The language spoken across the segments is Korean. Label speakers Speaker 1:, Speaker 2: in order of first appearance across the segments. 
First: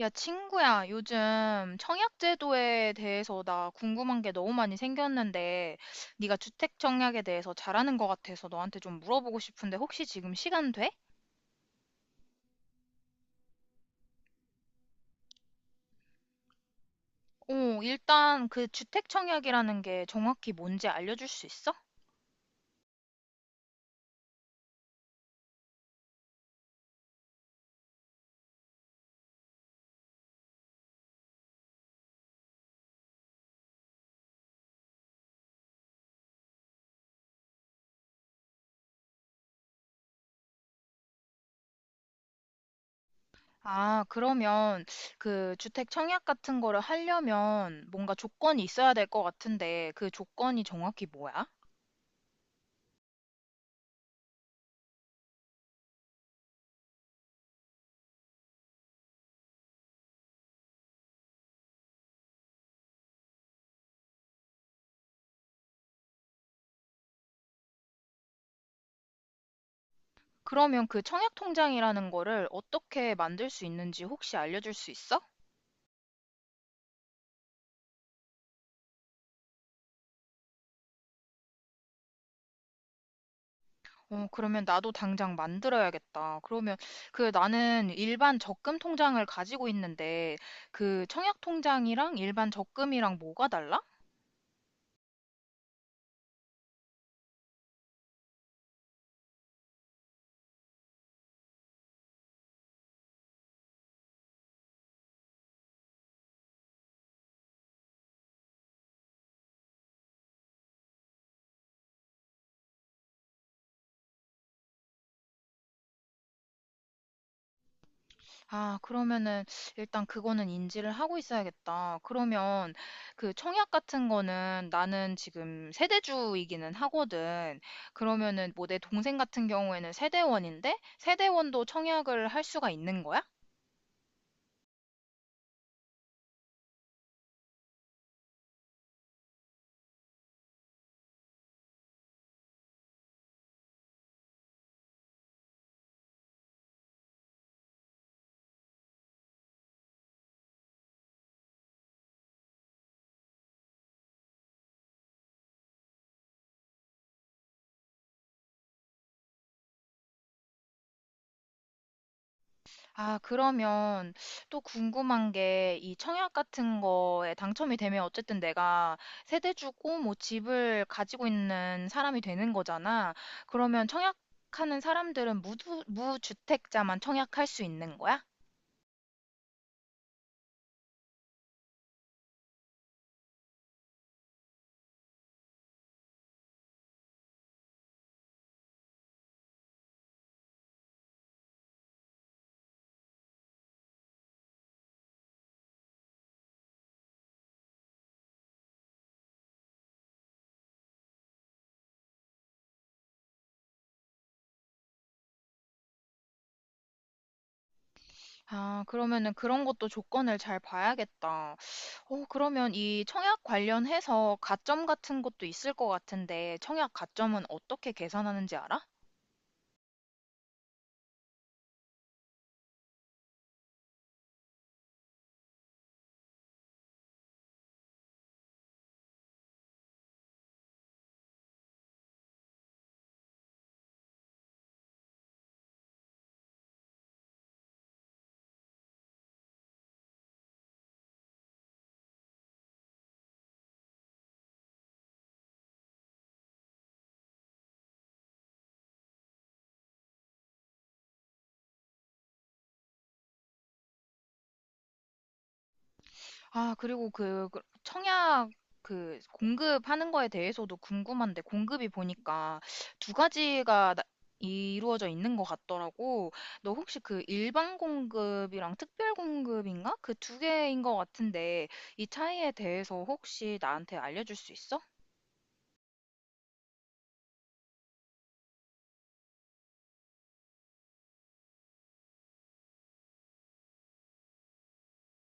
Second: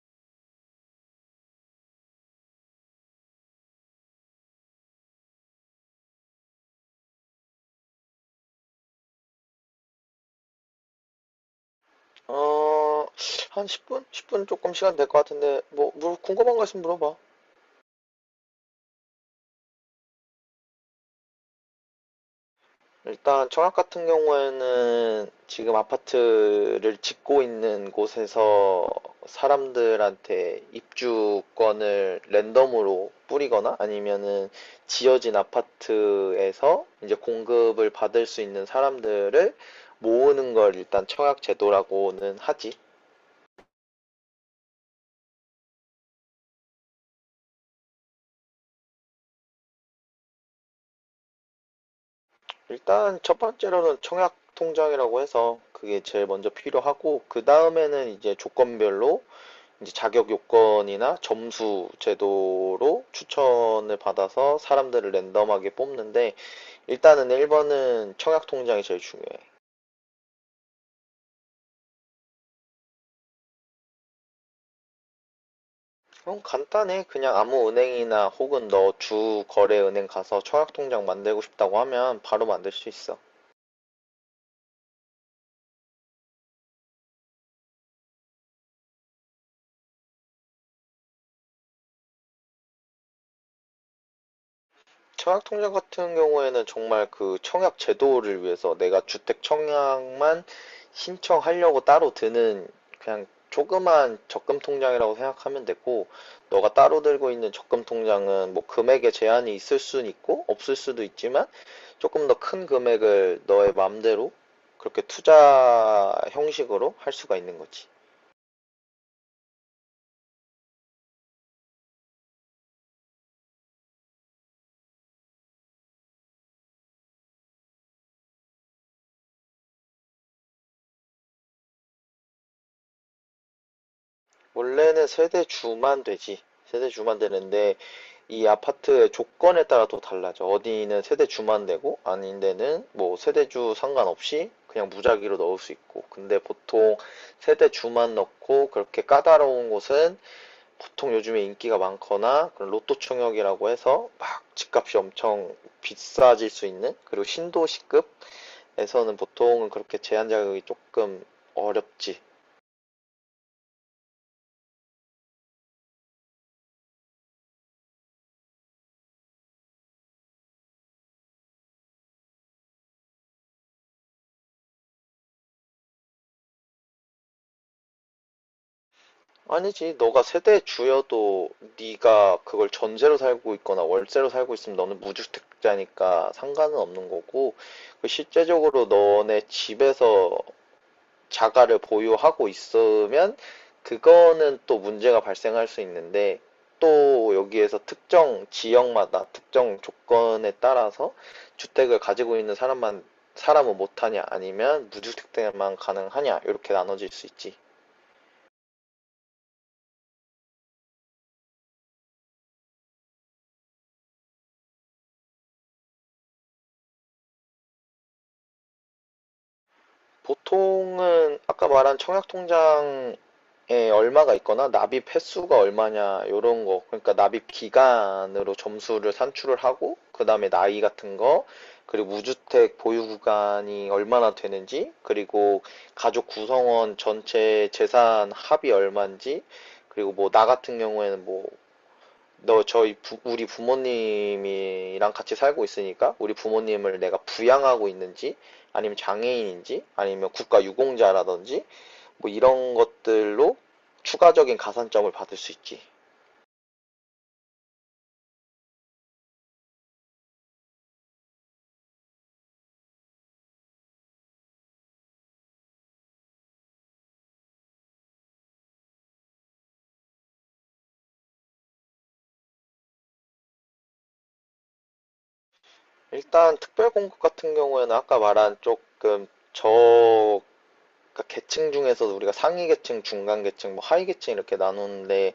Speaker 1: 야, 친구야, 요즘 청약 제도에 대해서 나 궁금한 게 너무 많이 생겼는데, 네가 주택 청약에 대해서 잘하는 것 같아서 너한테 좀 물어보고 싶은데, 혹시 지금 시간 돼?
Speaker 2: 어, 한 10분? 10분 조금 시간 될 것 같은데, 뭐, 궁금한 거 있으면 물어봐.
Speaker 1: 어, 일단 그 주택 청약이라는 게 정확히 뭔지 알려줄 수 있어?
Speaker 2: 일단, 청약 같은 경우에는 지금 아파트를 짓고 있는 곳에서 사람들한테 입주권을 랜덤으로 뿌리거나 아니면은 지어진 아파트에서 이제 공급을 받을 수 있는 사람들을 모으는 걸 일단 청약 제도라고는 하지.
Speaker 1: 아, 그러면 그 주택 청약 같은 거를 하려면 뭔가 조건이 있어야 될 것 같은데, 그 조건이 정확히 뭐야?
Speaker 2: 일단 첫 번째로는 청약 통장이라고 해서 그게 제일 먼저 필요하고, 그 다음에는 이제 조건별로 이제 자격 요건이나 점수 제도로 추천을 받아서 사람들을 랜덤하게 뽑는데, 일단은 1번은 청약 통장이 제일 중요해.
Speaker 1: 그러면 그 청약 통장이라는 거를 어떻게 만들 수 있는지 혹시 알려줄 수 있어?
Speaker 2: 그럼 간단해. 그냥 아무 은행이나 혹은 너 주 거래 은행 가서 청약 통장 만들고 싶다고 하면 바로 만들 수 있어.
Speaker 1: 어, 그러면 나도 당장 만들어야겠다. 그러면 그 나는 일반 적금 통장을 가지고 있는데 그 청약 통장이랑 일반 적금이랑 뭐가 달라?
Speaker 2: 청약통장 같은 경우에는 정말 그 청약 제도를 위해서 내가 주택 청약만 신청하려고 따로 드는 그냥 조그만 적금 통장이라고 생각하면 되고, 너가 따로 들고 있는 적금 통장은 뭐 금액에 제한이 있을 수 있고, 없을 수도 있지만, 조금 더 큰 금액을 너의 마음대로 그렇게 투자 형식으로 할 수가 있는 거지.
Speaker 1: 아, 그러면은 일단 그거는 인지를 하고 있어야겠다. 그러면 그 청약 같은 거는 나는 지금 세대주이기는 하거든. 그러면은 뭐 내 동생 같은 경우에는 세대원인데 세대원도 청약을 할 수가 있는 거야?
Speaker 2: 원래는 세대 주만 되지. 세대 주만 되는데, 이 아파트의 조건에 따라 또 달라져. 어디는 세대 주만 되고, 아닌 데는 뭐 세대 주 상관없이 그냥 무작위로 넣을 수 있고. 근데 보통 세대 주만 넣고 그렇게 까다로운 곳은, 보통 요즘에 인기가 많거나 그런 로또 총역이라고 해서 막 집값이 엄청 비싸질 수 있는, 그리고 신도시급에서는 보통은 그렇게 제한 자격이 조금 어렵지.
Speaker 1: 아, 그러면 또 궁금한 게 이 청약 같은 거에 당첨이 되면 어쨌든 내가 세대 주고 뭐 집을 가지고 있는 사람이 되는 거잖아. 그러면 청약하는 사람들은 무주택자만 청약할 수 있는 거야?
Speaker 2: 아니지, 너가 세대 주여도 네가 그걸 전세로 살고 있거나 월세로 살고 있으면 너는 무주택자니까 상관은 없는 거고, 그 실제적으로 너네 집에서 자가를 보유하고 있으면 그거는 또 문제가 발생할 수 있는데, 또 여기에서 특정 지역마다 특정 조건에 따라서 주택을 가지고 있는 사람만, 사람은 못하냐 아니면 무주택자만 가능하냐 이렇게 나눠질 수 있지.
Speaker 1: 아, 그러면은 그런 것도 조건을 잘 봐야겠다. 어, 그러면 이 청약 관련해서 가점 같은 것도 있을 것 같은데 청약 가점은 어떻게 계산하는지 알아?
Speaker 2: 보통은 아까 말한 청약통장에 얼마가 있거나 납입 횟수가 얼마냐 이런거, 그러니까 납입 기간으로 점수를 산출을 하고, 그다음에 나이 같은 거, 그리고 무주택 보유 구간이 얼마나 되는지, 그리고 가족 구성원 전체 재산 합이 얼마인지, 그리고 뭐 나 같은 경우에는 뭐 너 우리 부모님이랑 같이 살고 있으니까 우리 부모님을 내가 부양하고 있는지, 아니면 장애인인지, 아니면 국가 유공자라든지 뭐 이런 것들로 추가적인 가산점을 받을 수 있지.
Speaker 1: 아, 그리고 그 청약 그 공급하는 거에 대해서도 궁금한데, 공급이 보니까 두 가지가 이루어져 있는 것 같더라고. 너 혹시 그 일반 공급이랑 특별 공급인가? 그 두 개인 것 같은데, 이 차이에 대해서 혹시 나한테 알려줄 수 있어?
Speaker 2: 일단 특별 공급 같은 경우에는 아까 말한 조금 저 그러니까 계층 중에서도 우리가 상위 계층, 중간 계층, 뭐 하위 계층 이렇게 나누는데,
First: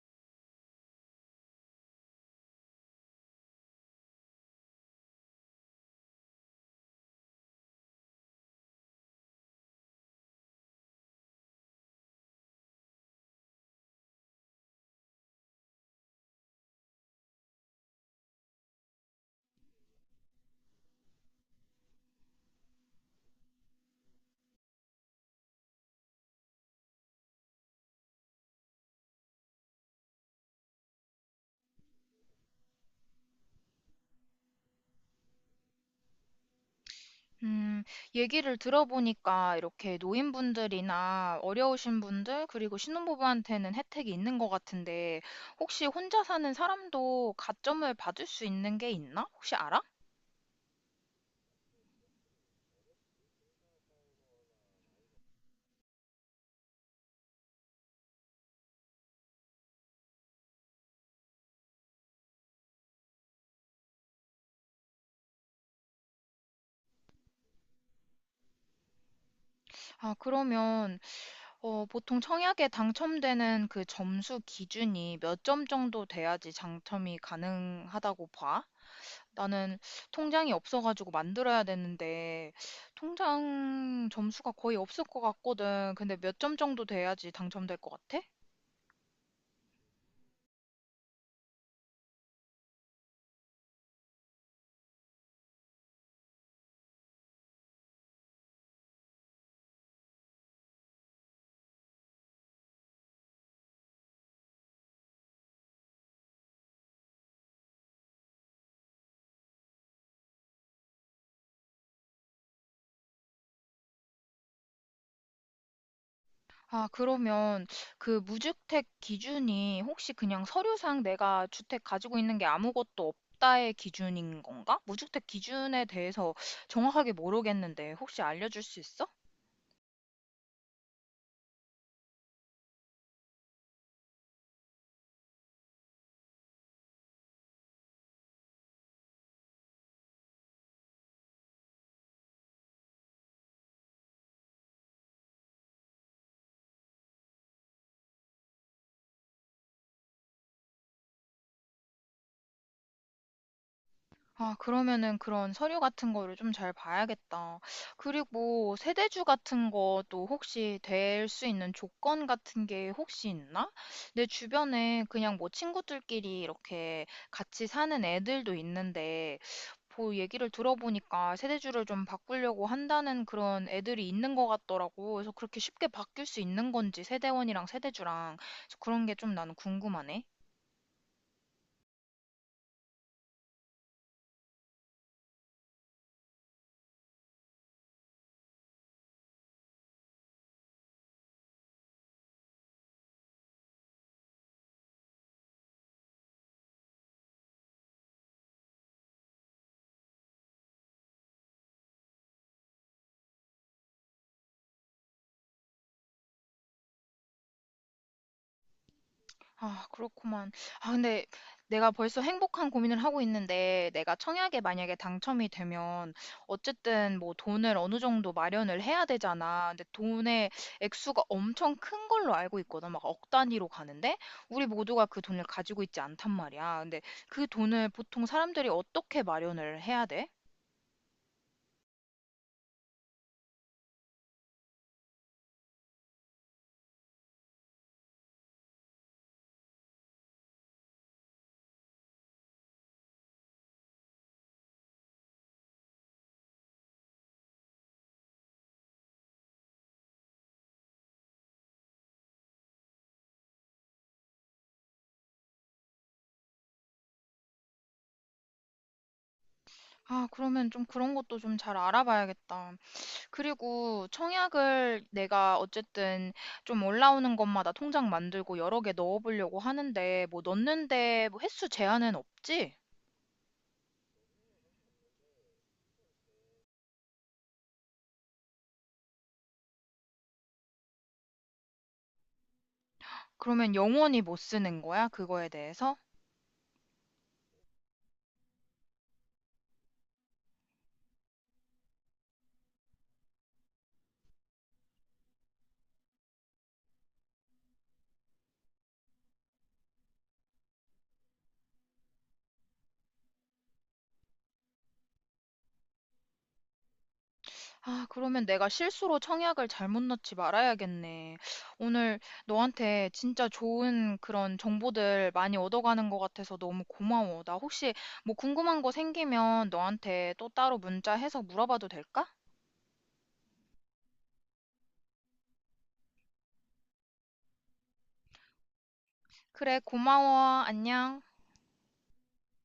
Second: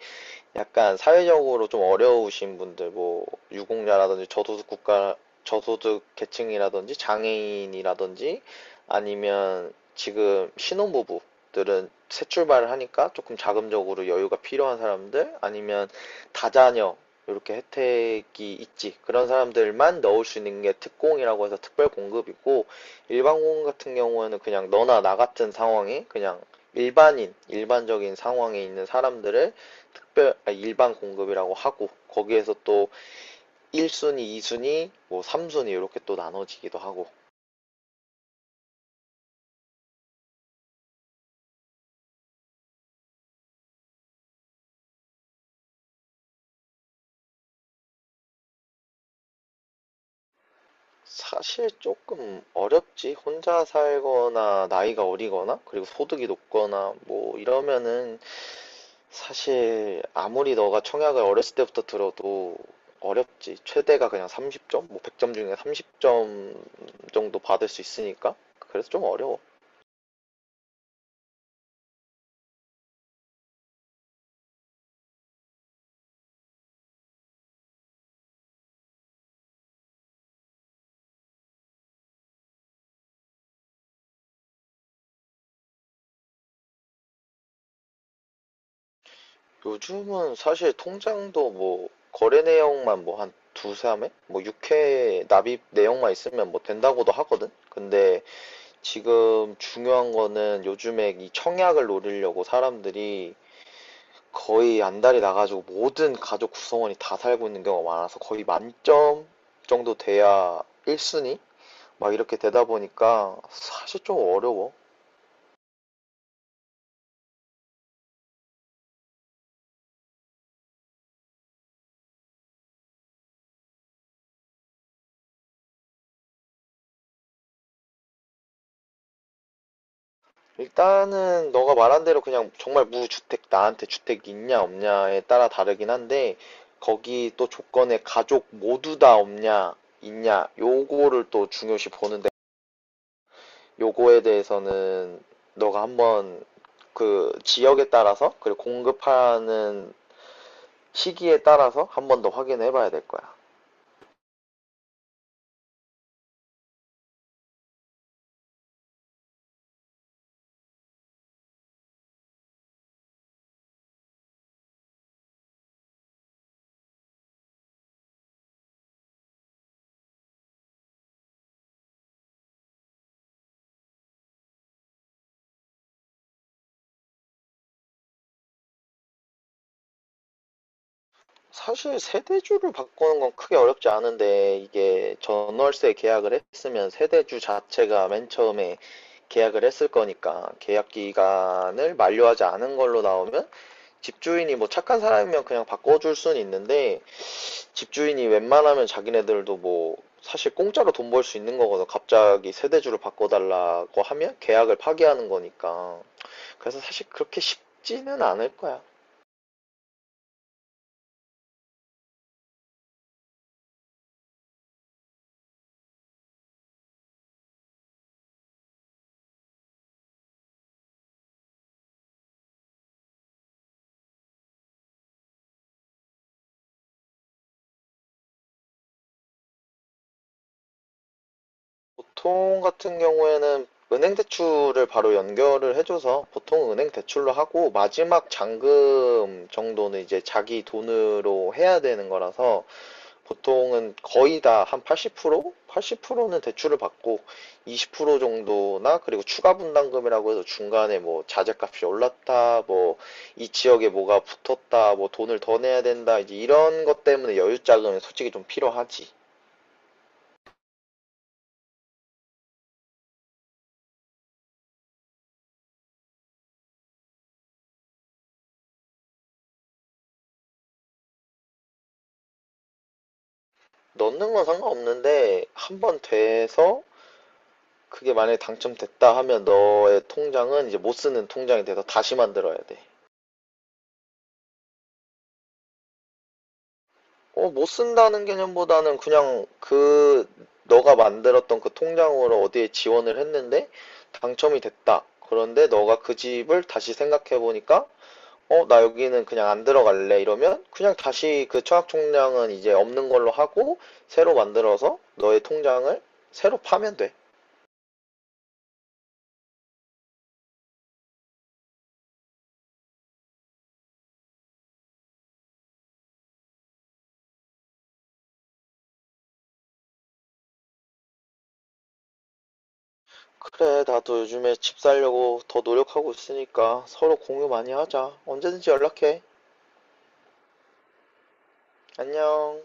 Speaker 2: 약간 사회적으로 좀 어려우신 분들, 뭐 유공자라든지 저소득 국가, 저소득 계층이라든지 장애인이라든지, 아니면 지금 신혼부부들은 새 출발을 하니까 조금 자금적으로 여유가 필요한 사람들, 아니면 다자녀, 이렇게 혜택이 있지. 그런 사람들만 넣을 수 있는 게 특공이라고 해서 특별 공급이고, 일반 공급 같은 경우에는 그냥 너나 나 같은 상황에, 그냥 일반인, 일반적인 상황에 있는 사람들을 일반 공급이라고 하고, 거기에서 또 1순위, 2순위, 뭐 3순위 이렇게 또 나눠지기도 하고.
Speaker 1: 음, 얘기를 들어보니까 이렇게 노인분들이나 어려우신 분들, 그리고 신혼부부한테는 혜택이 있는 것 같은데, 혹시 혼자 사는 사람도 가점을 받을 수 있는 게 있나? 혹시 알아?
Speaker 2: 사실 조금 어렵지. 혼자 살거나 나이가 어리거나 그리고 소득이 높거나 뭐 이러면은 사실 아무리 너가 청약을 어렸을 때부터 들어도 어렵지. 최대가 그냥 30점, 뭐 100점 중에 30점 정도 받을 수 있으니까. 그래서 좀 어려워.
Speaker 1: 아, 그러면, 어, 보통 청약에 당첨되는 그 점수 기준이 몇 점 정도 돼야지 당첨이 가능하다고 봐? 나는 통장이 없어가지고 만들어야 되는데, 통장 점수가 거의 없을 것 같거든. 근데 몇 점 정도
Speaker 2: 요즘은 사실 통장도 뭐 거래 내역만 뭐 한 두세 회? 뭐 6회 납입 내역만 있으면 뭐 된다고도 하거든? 근데 지금 중요한 거는, 요즘에 이 청약을 노리려고 사람들이 거의 안달이 나가지고 모든 가족 구성원이 다 살고 있는 경우가 많아서 거의 만점 정도 돼야 1순위? 막 이렇게 되다 보니까 사실 좀 어려워.
Speaker 1: 아, 그러면 그 무주택 기준이 혹시 그냥 서류상 내가 주택 가지고 있는 게 아무것도 없다의 기준인 건가? 무주택 기준에 대해서 정확하게 모르겠는데 혹시 알려줄 수 있어?
Speaker 2: 일단은 너가 말한 대로 그냥 정말 무주택, 나한테 주택 있냐 없냐에 따라 다르긴 한데, 거기 또 조건에 가족 모두 다 없냐 있냐 요거를 또 중요시 보는데, 요거에 대해서는 너가 한번 그 지역에 따라서, 그리고 공급하는 시기에 따라서 한번 더 확인해 봐야 될 거야.
Speaker 1: 아, 그러면은 그런 서류 같은 거를 좀 잘 봐야겠다. 그리고 세대주 같은 것도 혹시 될 수 있는 조건 같은 게 혹시 있나? 내 주변에 그냥 뭐 친구들끼리 이렇게 같이 사는 애들도 있는데, 뭐 얘기를 들어보니까 세대주를 좀 바꾸려고 한다는 그런 애들이 있는 것 같더라고. 그래서 그렇게 쉽게 바뀔 수 있는 건지 세대원이랑 세대주랑. 그래서 그런 게 좀 나는 궁금하네.
Speaker 2: 사실 세대주를 바꾸는 건 크게 어렵지 않은데, 이게 전월세 계약을 했으면 세대주 자체가 맨 처음에 계약을 했을 거니까, 계약 기간을 만료하지 않은 걸로 나오면 집주인이 뭐 착한 사람이면 그냥 바꿔줄 수는 있는데, 집주인이 웬만하면 자기네들도 뭐 사실 공짜로 돈 벌 수 있는 거거든. 갑자기 세대주를 바꿔달라고 하면 계약을 파기하는 거니까. 그래서 사실 그렇게 쉽지는 않을 거야.
Speaker 1: 아, 그렇구만. 아, 근데 내가 벌써 행복한 고민을 하고 있는데, 내가 청약에 만약에 당첨이 되면, 어쨌든 뭐 돈을 어느 정도 마련을 해야 되잖아. 근데 돈의 액수가 엄청 큰 걸로 알고 있거든. 막 억 단위로 가는데, 우리 모두가 그 돈을 가지고 있지 않단 말이야. 근데 그 돈을 보통 사람들이 어떻게 마련을 해야 돼?
Speaker 2: 보통 같은 경우에는 은행 대출을 바로 연결을 해줘서, 보통 은행 대출로 하고 마지막 잔금 정도는 이제 자기 돈으로 해야 되는 거라서 보통은 거의 다 한 80%? 80%는 대출을 받고 20% 정도나, 그리고 추가 분담금이라고 해서 중간에 뭐 자재값이 올랐다, 뭐 이 지역에 뭐가 붙었다, 뭐 돈을 더 내야 된다, 이제 이런 것 때문에 여유 자금이 솔직히 좀 필요하지.
Speaker 1: 아, 그러면 좀 그런 것도 좀 잘 알아봐야겠다. 그리고 청약을 내가 어쨌든 좀 올라오는 것마다 통장 만들고 여러 개 넣어보려고 하는데, 뭐 넣는데 뭐 횟수 제한은 없.
Speaker 2: 넣는 건 상관없는데, 한번 돼서 그게 만약에 당첨됐다 하면 너의 통장은 이제 못 쓰는 통장이 돼서 다시 만들어야 돼.
Speaker 1: 그러면 영원히 못 쓰는 거야? 그거에 대해서?
Speaker 2: 어, 못 쓴다는 개념보다는 그냥 그 너가 만들었던 그 통장으로 어디에 지원을 했는데 당첨이 됐다. 그런데 너가 그 집을 다시 생각해 보니까 어, 나 여기는 그냥 안 들어갈래 이러면, 그냥 다시 그 청약통장은 이제 없는 걸로 하고 새로 만들어서 너의 통장을 새로 파면 돼.
Speaker 1: 아, 그러면 내가 실수로 청약을 잘못 넣지 말아야겠네. 오늘 너한테 진짜 좋은 그런 정보들 많이 얻어가는 것 같아서 너무 고마워. 나 혹시 뭐 궁금한 거 생기면 너한테 또 따로 문자해서 물어봐도 될까?
Speaker 2: 그래, 나도 요즘에 집 살려고 더 노력하고 있으니까 서로 공유 많이 하자. 언제든지 연락해.
Speaker 1: 그래, 고마워. 안녕.
Speaker 2: 안녕.